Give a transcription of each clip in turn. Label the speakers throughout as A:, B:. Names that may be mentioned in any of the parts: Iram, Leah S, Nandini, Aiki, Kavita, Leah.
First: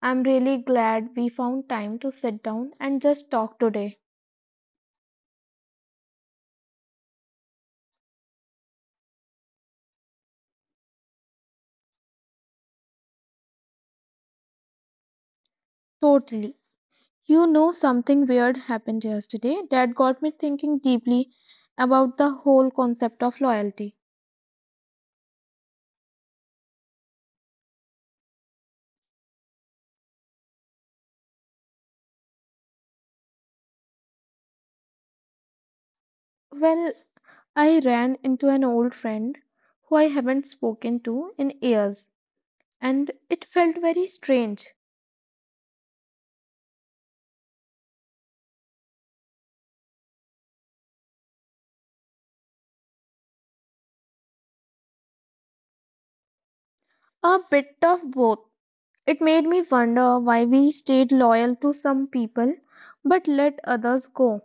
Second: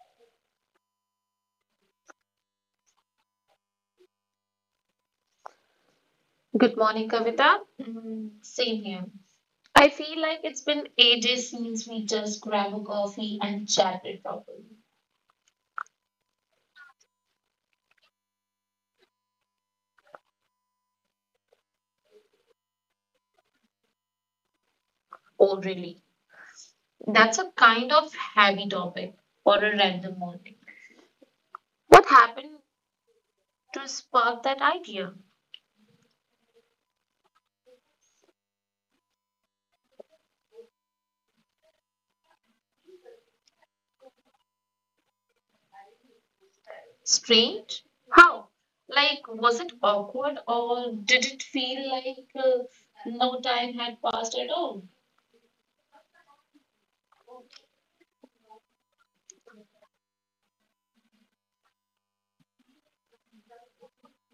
A: I'm really glad we found time to sit down and just talk today.
B: Good morning, Kavita. Mm, same here. I feel like it's been ages since we just grabbed a coffee and chatted properly.
A: Totally. You know, something weird happened yesterday that got me thinking deeply about the whole concept of loyalty.
B: Oh, really? That's a kind of heavy topic for a random morning. What happened to spark that idea?
A: Well, I ran into an old friend who I haven't spoken to in years, and it felt very strange.
B: Strange? How? Like, was it awkward or did it feel like no time had passed at all?
A: A bit of both. It made me wonder why we stayed loyal to some people but let others go.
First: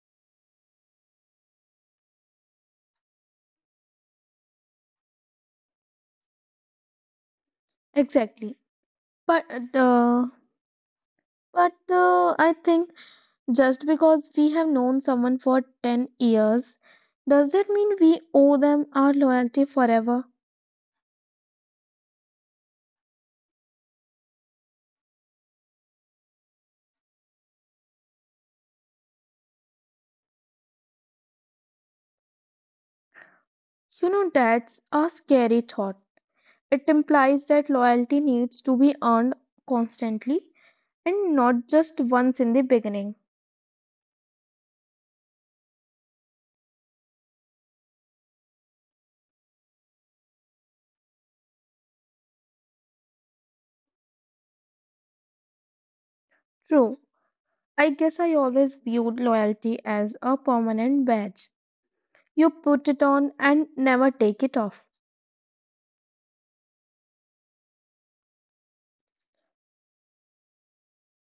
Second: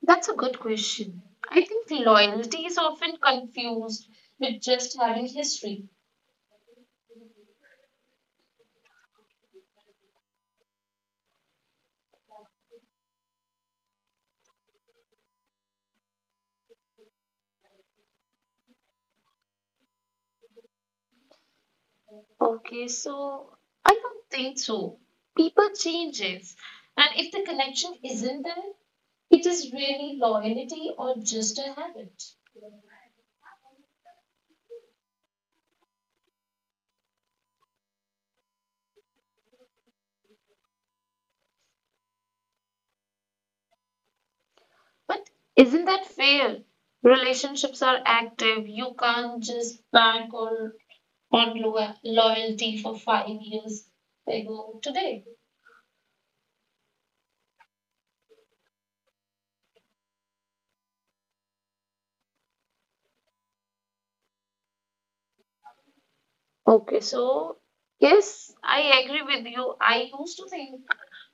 B: That's a good question. I think loyalty is often confused with just having history.
A: Exactly. But the but I think just because we have known someone for 10 years, does that mean we owe them our loyalty forever?
B: Okay, so I don't think so. People changes, and if the connection isn't there, it is really loyalty or just a habit.
A: You know, that's a scary thought. It implies that loyalty needs to be earned constantly and not just once in the beginning.
B: But isn't that fair? Relationships are active. You can't just bank on loyalty for 5 years ago today.
A: True. I guess I always viewed loyalty as a permanent badge. You put it on and never take it off.
B: Okay, so yes, I agree with you. I used to think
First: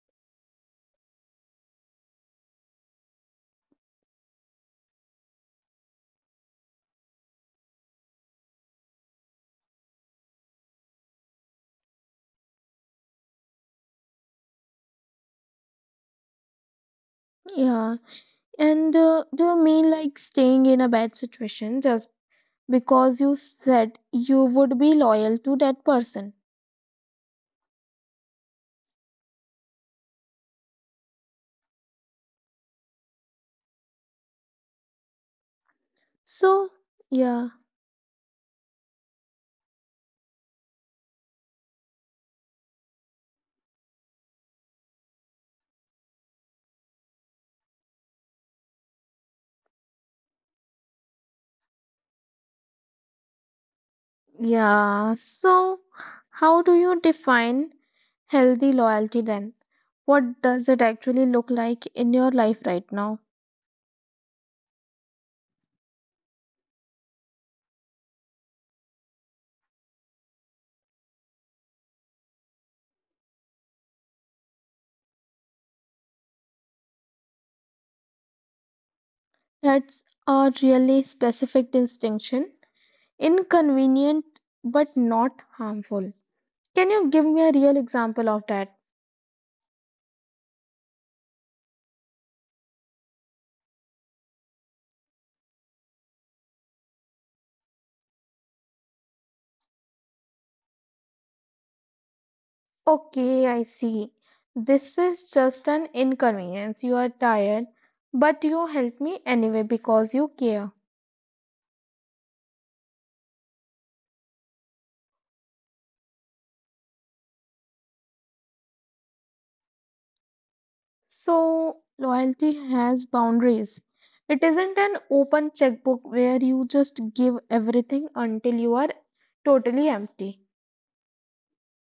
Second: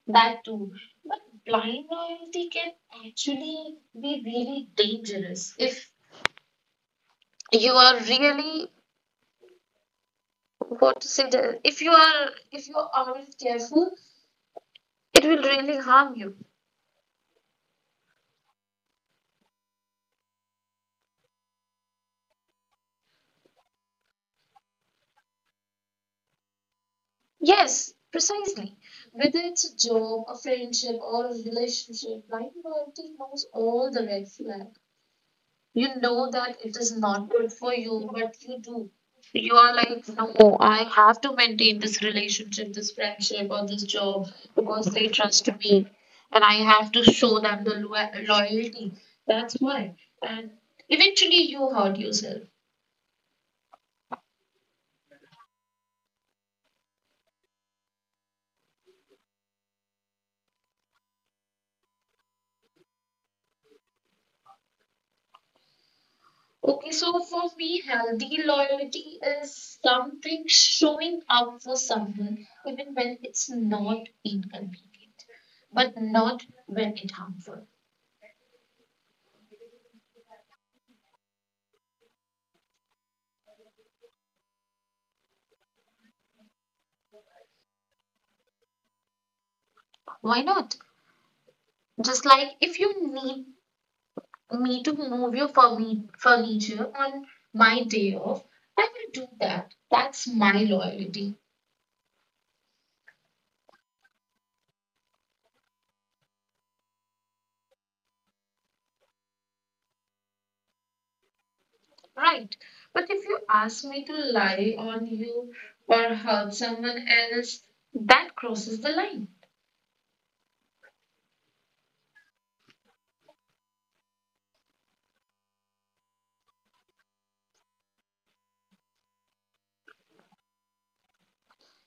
B: that too. But blind loyalty can actually be really dangerous if you are really what to say that if you aren't careful, it will really harm you.
A: Yeah, and do you mean like staying in a bad situation just because you said you would be loyal to that person?
B: Yes, precisely. Whether it's a job, a friendship, or a relationship, blind loyalty knows all the red flags. You know that
A: So,
B: it is not
A: yeah,
B: good for you, but you do. You are like, no, I have to maintain this relationship, this friendship, or this job because they trust me. And I have to show them the loyalty. That's why. And eventually you hurt yourself.
A: yeah. So, how do you define healthy loyalty then? What does it actually look like in your life right now?
B: Okay, so for me, healthy loyalty is something showing up for someone even when it's not inconvenient, but not when it harmful.
A: That's a really specific distinction, inconvenient but not harmful. Can you give me a real example of that?
B: Why not? Just like if you need me to move your furniture on my day off, I will do that. That's my loyalty,
A: Okay, I see. This is just an inconvenience. You are tired, but you help me anyway because you care.
B: right? But if you ask me to lie on you or hurt someone else, that crosses the line.
A: So, loyalty has boundaries. It isn't an open checkbook where you just give everything until you are totally empty.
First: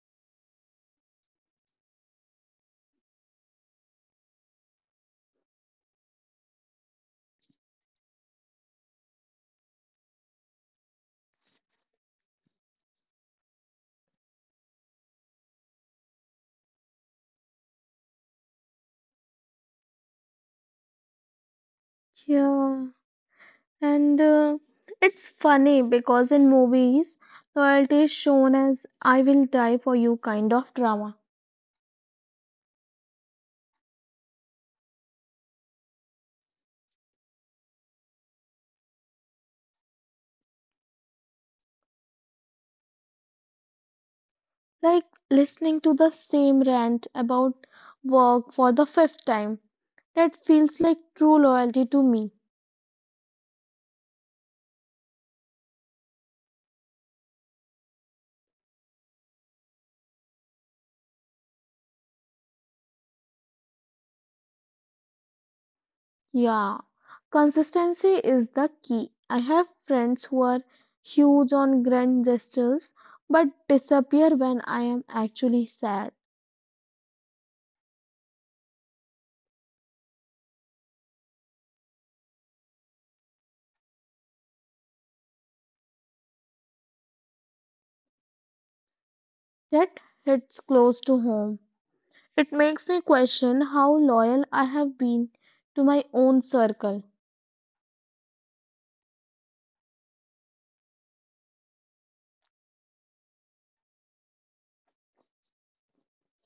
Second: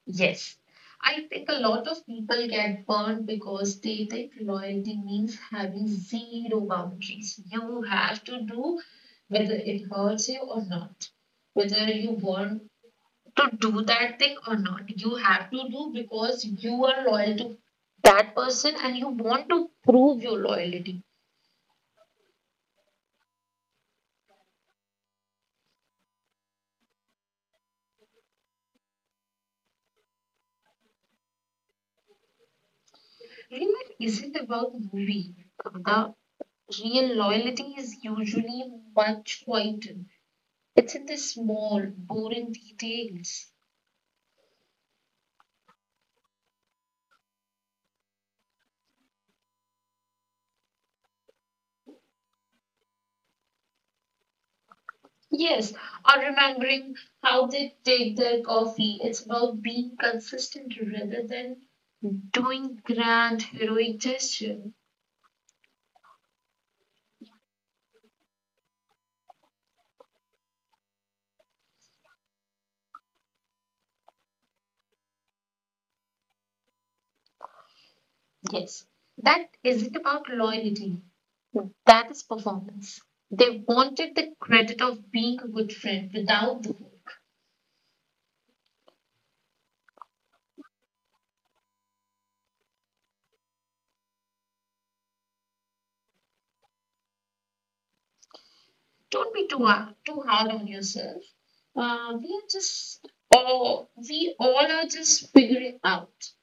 B: Yes, I think a lot of people get burned because they think loyalty means having zero boundaries. You have to do whether it hurts you or not, whether you want to do that thing or not. You have to do because you are loyal to that person and you want to prove your loyalty.
A: Yeah, and it's funny because in movies, loyalty is shown as I will die for you kind of drama.
B: Really, is it about movie? The real loyalty is usually much quieter. It's in the small, boring details.
A: Like listening to the same rant about work for the fifth time. That feels like true loyalty to me.
B: Yes, or remembering how they take their coffee. It's about being consistent rather than doing grand heroic gesture.
A: Yeah, consistency is the key. I have friends who are huge on grand gestures but disappear when I am actually sad.
B: Yes, that isn't about loyalty. That is performance. They wanted the credit of being a good friend without the work.
A: That hits close to home. It makes me question how loyal I have been to my own circle.
B: Don't be too hard on yourself. Uh, we are just, or we all are just figuring out.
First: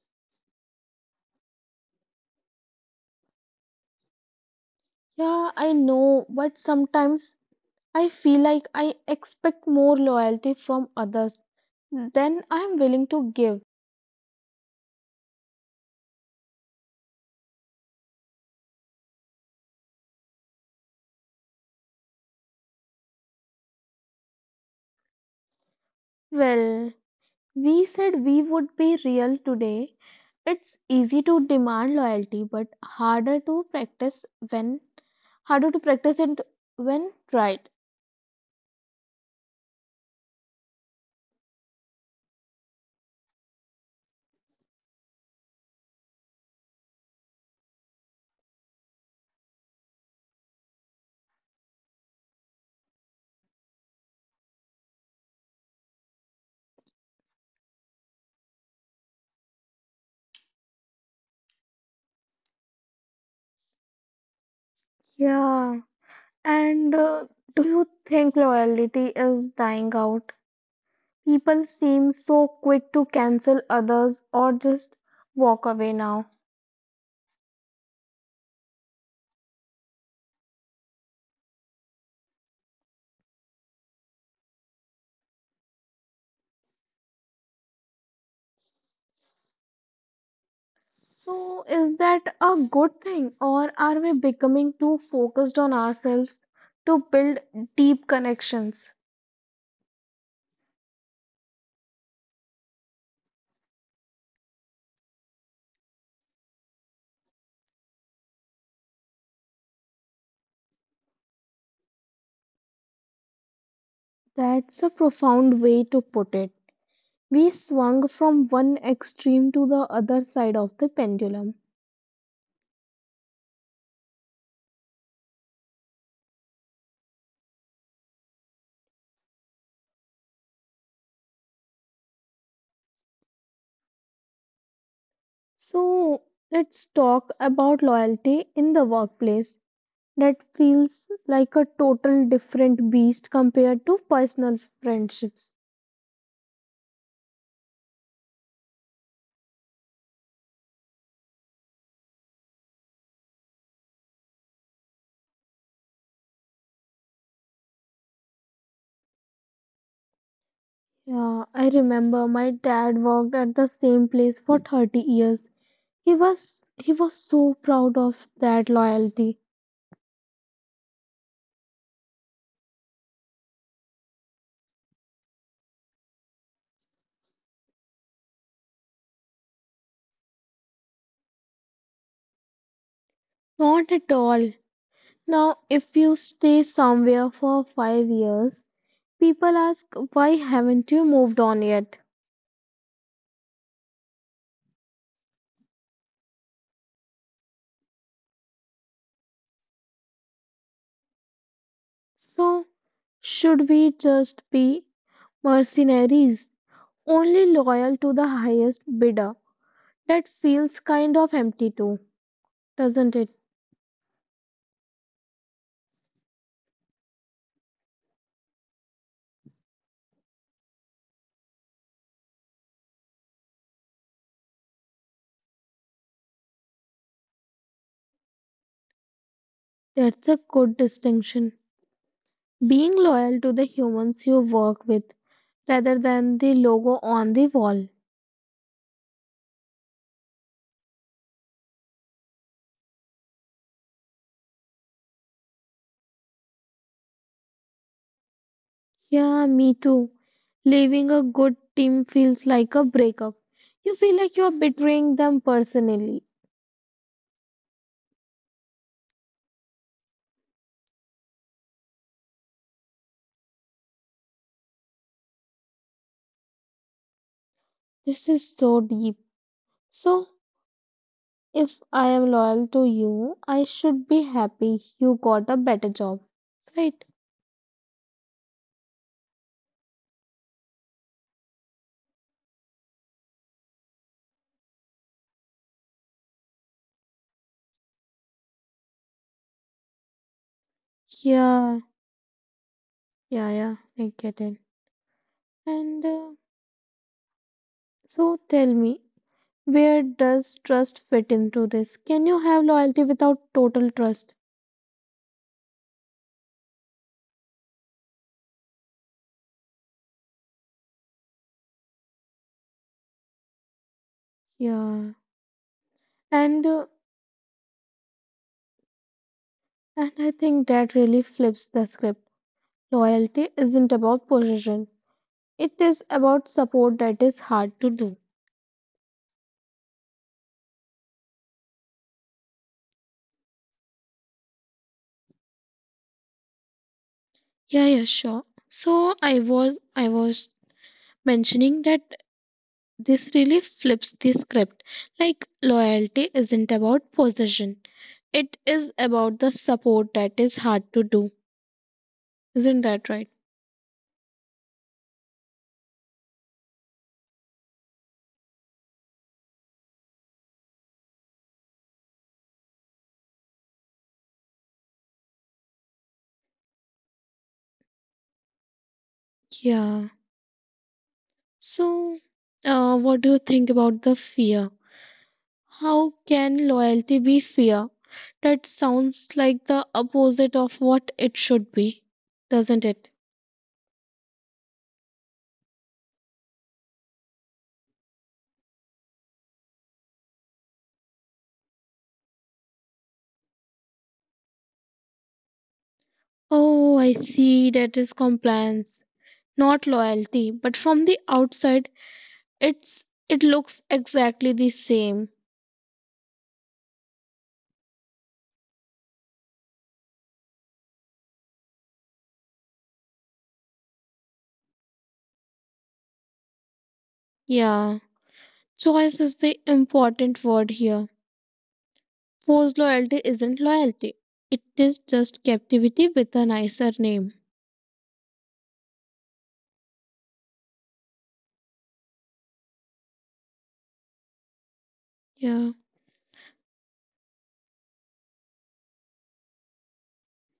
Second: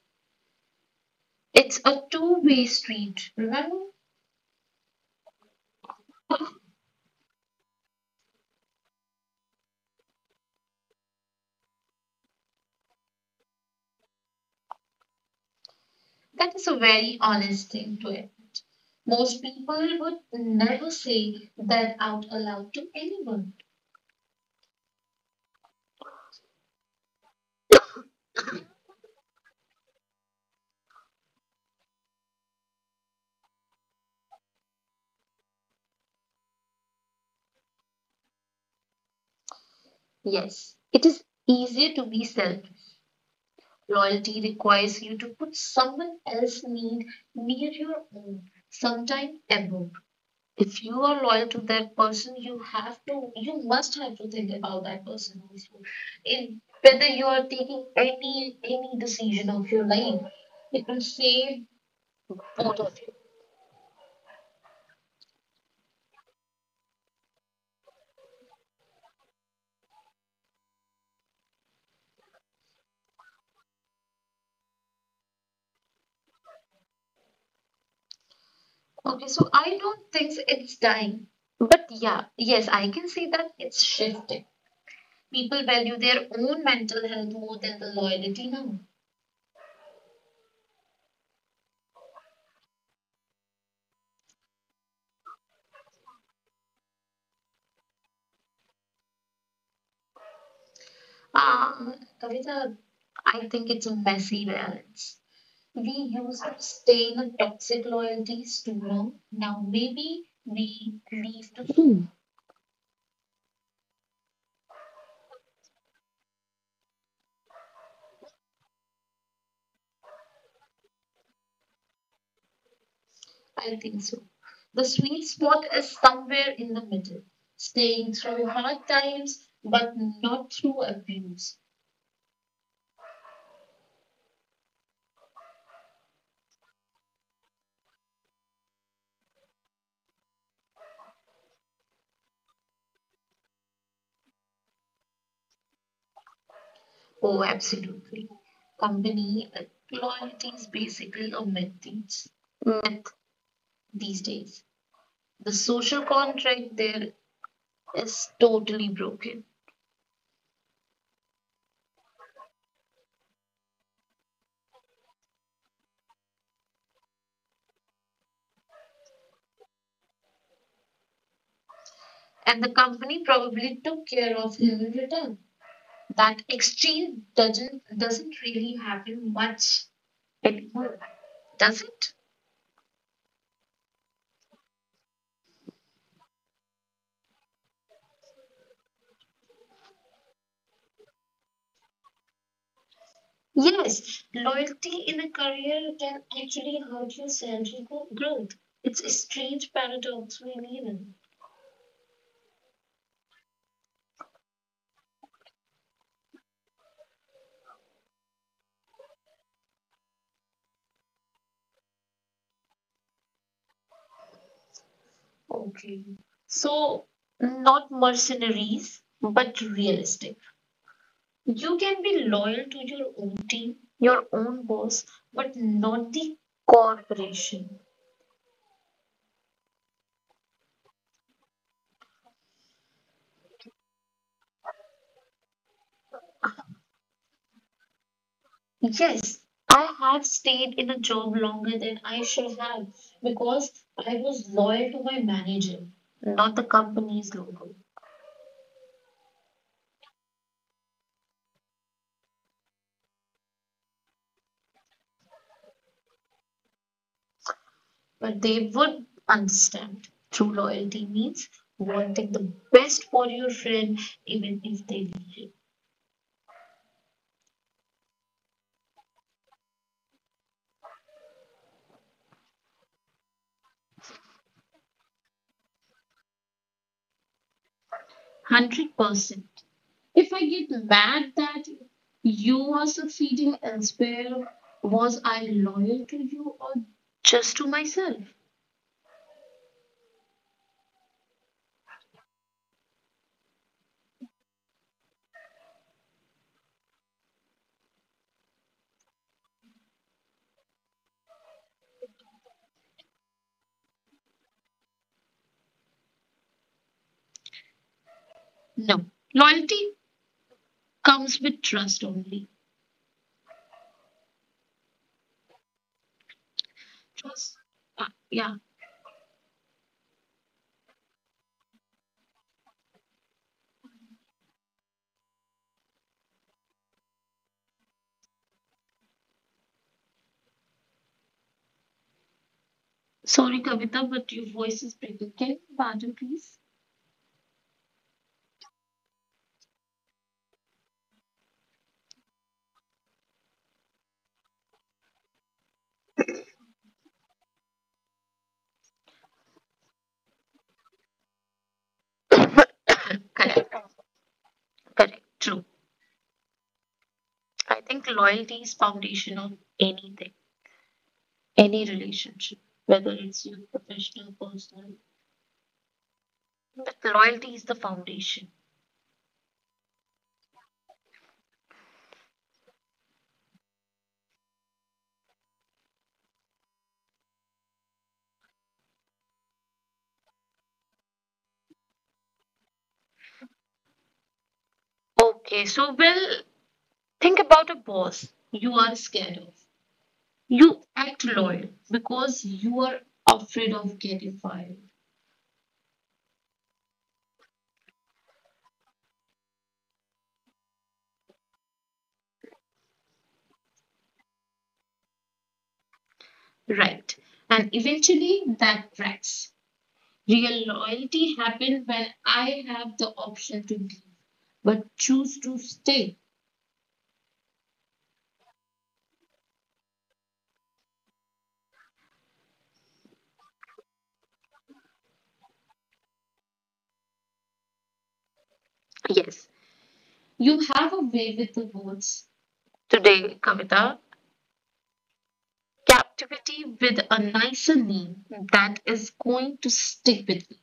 B: It's a two-way street, remember?
A: Yeah, I know, but sometimes I feel like I expect more loyalty from others than I am willing to give.
B: That is a very honest thing to it. Most people would never say that out aloud to anyone.
A: Well, we said we would be real today. It's easy to demand loyalty, but harder to practice it when tried.
B: Yes, it is easier to be selfish. Loyalty requires you to put someone else's need near your own, sometimes above. If you are loyal to that person, you must have to think about that person also. In whether you are taking any decision of your life, it will save both of you.
A: Yeah, and do you think loyalty is dying out? People seem so quick to cancel others or just walk away now.
B: Okay, so I don't think it's dying, but yeah, yes, I can say that it's shifted. People value their own mental health more than the loyalty now.
A: So, is that a good thing, or are we becoming too focused on ourselves to build deep connections?
B: Uh, Kavita, I think it's a messy balance. We used to stay in toxic loyalties too long. Now maybe we leave too soon.
A: That's a profound way to put it. We swung from one extreme to the other side of the pendulum.
B: I think so. The sweet spot is somewhere in the middle, staying through hard times but not through abuse.
A: So, let's talk about loyalty in the workplace. That feels like a total different beast compared to personal friendships.
B: Oh, absolutely. Company loyalty is basically a myth these days. The social contract there is totally broken.
A: Yeah, I remember my dad worked at the same place for 30 years. He was so proud of that loyalty.
B: And the company probably took care of him in return. That exchange doesn't really happen much anymore, does it?
A: Not at all. Now if you stay somewhere for 5 years, people ask why haven't you moved on yet?
B: Yes, loyalty in a career can actually hurt your salary growth. It's a strange paradox we live in.
A: So should we just be mercenaries? Only loyal to the highest bidder. That feels kind of empty too, doesn't it?
B: Okay. So, not mercenaries, but realistic. You can be loyal to your own team, your own boss, but not the corporation.
A: That's a good distinction. Being loyal to the humans you work with rather than the logo on the wall.
B: Yes, I have stayed in a job longer than I should have because I was loyal to my manager, yeah, not the company's logo.
A: Yeah, me too. Leaving a good team feels like a breakup. You feel like you're betraying them personally.
B: But they would understand. True loyalty means wanting the best for your friend, even if they leave you.
A: This is so deep. So, if I am loyal to you, I should be happy you got a better job, right?
B: 100%. If I get mad that you are succeeding elsewhere, was I loyal to you or just to myself?
A: Yeah, yeah, yeah, I get it. And so tell me, where does trust fit into this? Can you have loyalty without total trust?
B: No. Loyalty comes with trust only.
A: Yeah. And uh,
B: Just, uh, yeah.
A: and I think that really flips the script. Loyalty isn't about possession, it is about support that is hard to do.
B: Sorry, Kavita, but your voice is breaking. Can you pardon, please?
A: Yeah, yeah, sure. So I was mentioning that this really flips the script. Like loyalty isn't about possession. It is about the support that is hard to do. Isn't that right?
B: Correct, correct, true. I think loyalty is foundation of anything, any relationship, whether it's your professional, personal. But loyalty is the foundation.
A: Yeah. So what do you think about the fear? How can loyalty be fear? That sounds like the opposite of what it should be, doesn't it?
B: Okay, so well, think about a boss you are scared of. You act loyal because you are afraid of getting fired.
A: Oh, I see that is compliance, not loyalty, but from the outside it looks exactly the same.
B: Right. And eventually that cracks. Real loyalty happens when I have the option to leave, but choose to stay.
A: Yeah, choice is the important word here. Forced loyalty isn't loyalty. It is just captivity with a nicer name.
B: Yes. You have a way with the words today, Kavita.
A: Yeah,
B: Captivity with a nicer name, that is going to stick with me.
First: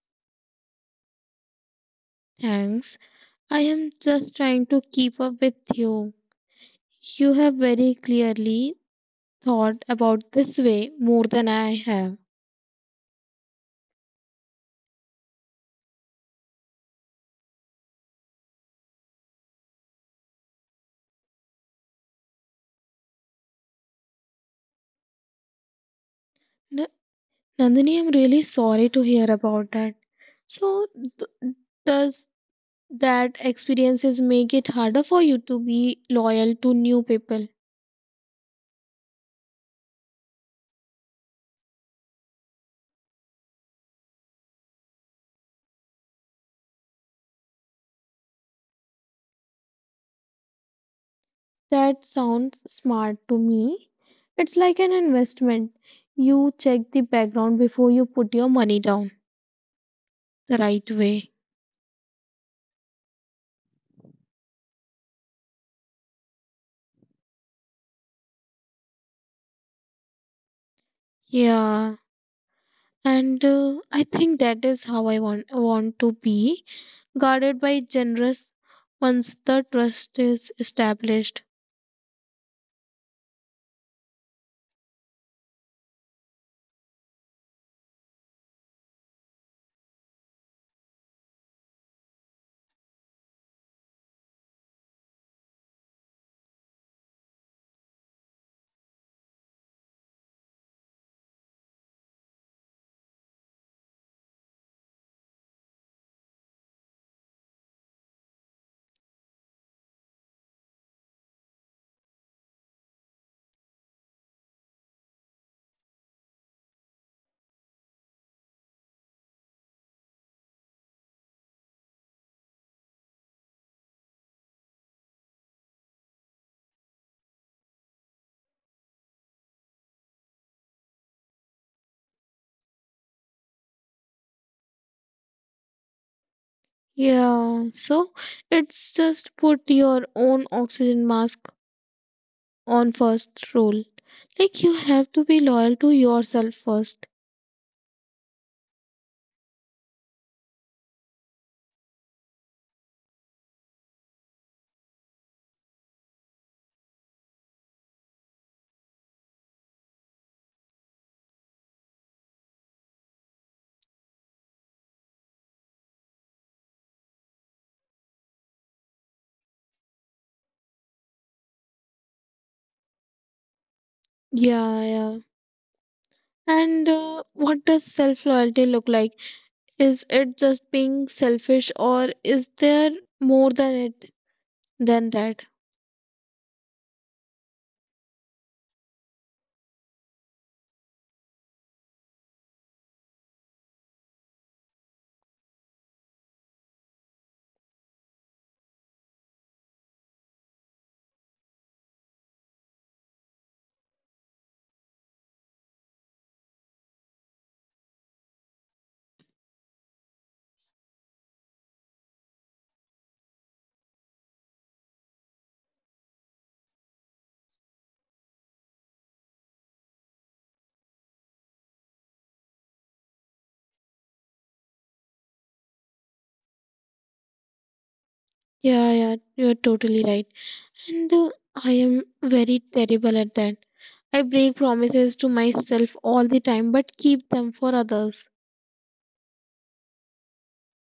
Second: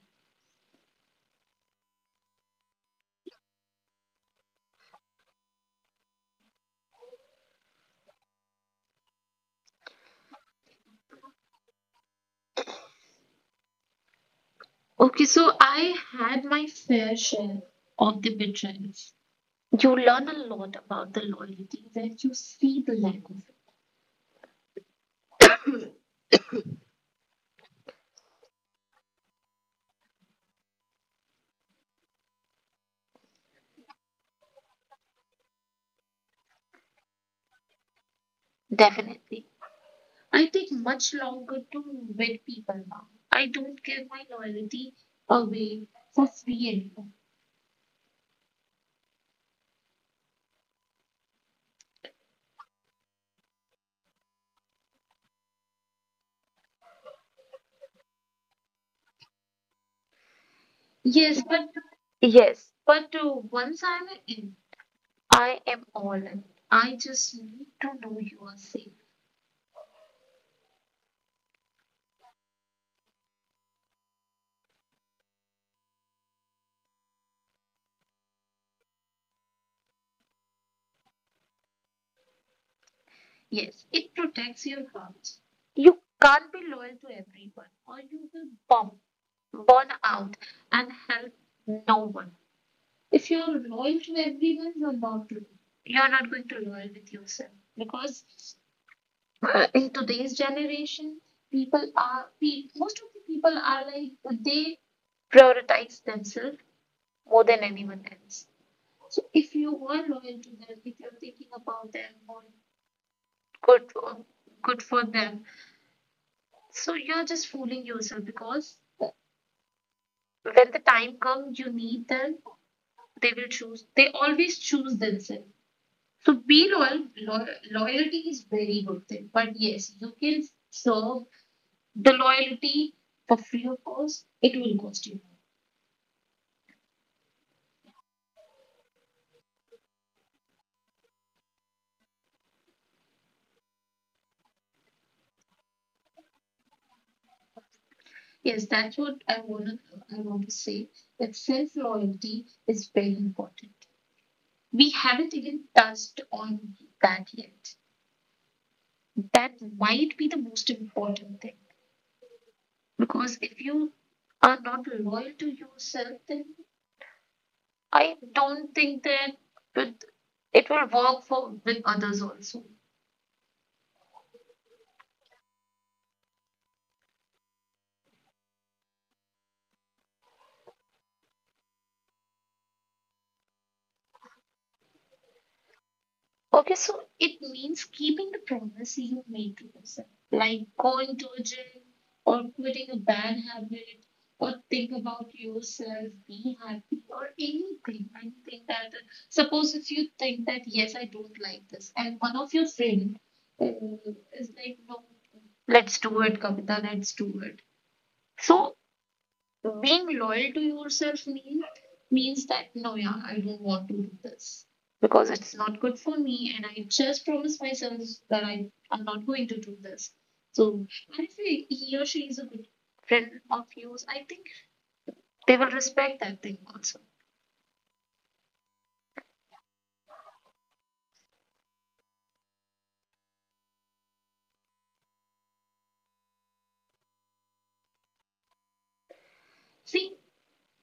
A: thanks. I am just trying to keep up with you. You have very clearly thought about this way more than I have.
B: Okay, so I had my fair share of the betrayals. You learn a lot about the loyalty when you see the lack of it.
A: N- Nandini, I'm really sorry to hear about that. So, th- does that experiences make it harder for you to be loyal to new people?
B: Definitely. I take much longer to win people now. I don't give my loyalty away for free anymore.
A: That sounds smart to me. It's like an investment. You check the background before you put your money down the right way.
B: Yes, but yes, but once I'm in, I am all in. I just need to know you are safe.
A: Yeah, and I think that is how I want to be. Guarded by generous once the trust is established.
B: Yes, it protects your heart. You can't be loyal to everyone, or you will bomb, burn out, and help no one. If you're loyal to everyone, you're not loyal. You're not going to loyal with yourself because in today's generation, most of the people are like they prioritize themselves more than anyone else. So if you were loyal to them, if you're thinking about them, or good or good for them, so you're just fooling yourself because when the time comes, you need them. They will choose. They always choose themselves. So be loyal. Loyalty is very good thing. But yes, you can serve the loyalty for free, of course it will cost you.
A: Yeah, so it's just put your own oxygen mask on first rule. Like you have to be loyal to yourself first.
B: Yes, that's what I want to say, that self loyalty is very important. We haven't even touched on that yet. That might be the most important thing, because if you are not loyal to yourself then I don't think that it it will work for with others also.
A: Yeah, yeah. And what does self loyalty look like? Is it just being selfish or is there more than that?
B: Okay, so it means keeping the promise you made to yourself, like going to a gym or quitting a bad habit or think about yourself, be happy or anything. Anything that, suppose if you think that, yes, I don't like this, and one of your friend uh, is like, no, let's do it, Kavita, let's do it. So so being loyal to yourself mean, means that no, yeah, I don't want to do this because it's not good for me, and I just promised myself that I am not going to do this. So, and if he or she is a good friend of yours, I think they will respect that thing also.
A: Yeah, yeah, you're totally right. And I am very terrible at that. I break promises to myself all the time but keep them for others.
B: See,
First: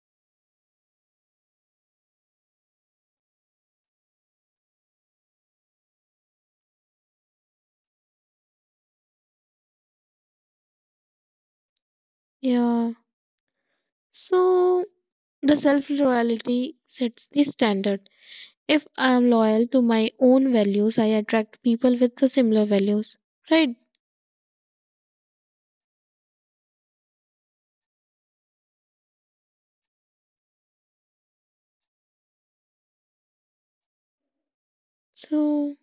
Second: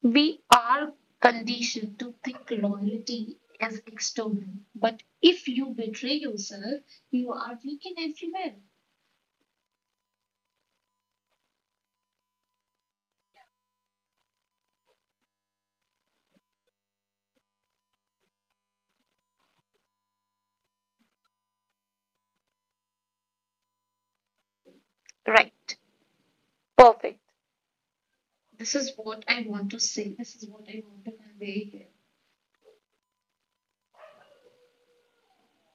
B: we are conditioned to think loyalty is external, but if you betray yourself, you are weak in everywhere.
A: Yeah. So the self loyalty sets the standard. If I am loyal to my own values, I attract people with the similar values. Right?
B: Right. Perfect. This is what I want to say. This is what I want to convey here.
A: So,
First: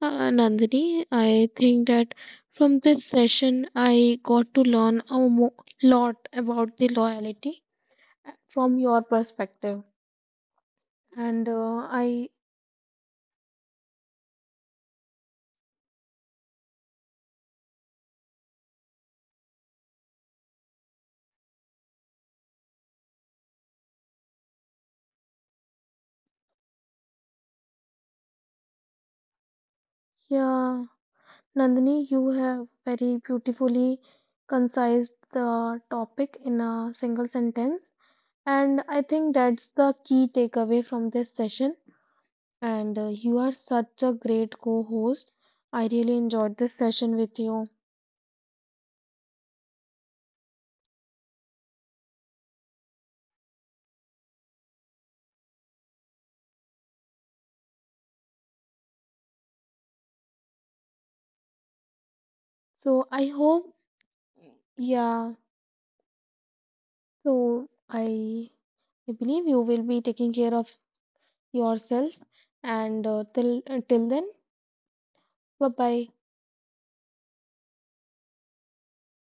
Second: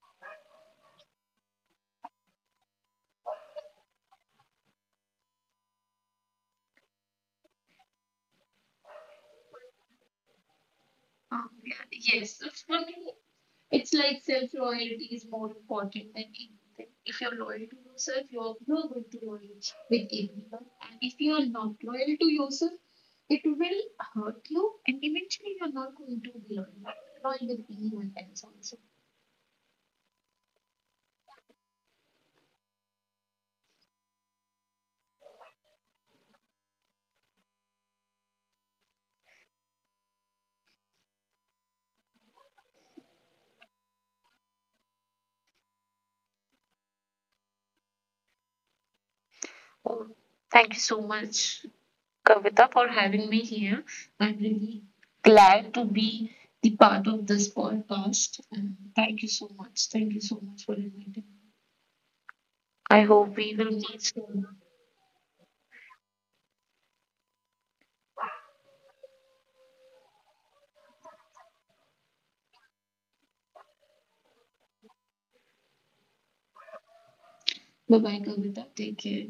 A: Nandini, I think that from this session, I got to lot about the loyalty from your perspective. And
B: Yeah,
A: uh, I
B: yes, so for me, it's like self loyalty is more important than anything. If you're loyal to yourself, you're, not going to be loyal with everyone. And if you are not loyal to yourself, it will hurt you, and eventually you're not going to be loyal with anyone else also.
A: Yeah, Nandini, you have very beautifully concised the topic in a single sentence. And I think that's the key takeaway from this session. And you are such a great co-host. I really enjoyed this session with you.
B: Oh, thank you so much, Kavita, for having me here. I'm really glad to be the part of this podcast. And thank you so much. Thank you so much for inviting me. I
A: So I
B: hope we will
A: hope,
B: meet soon.
A: yeah, so I believe you will be taking care of yourself. And till then, bye-bye.
B: Bye bye, Kavita. Take care.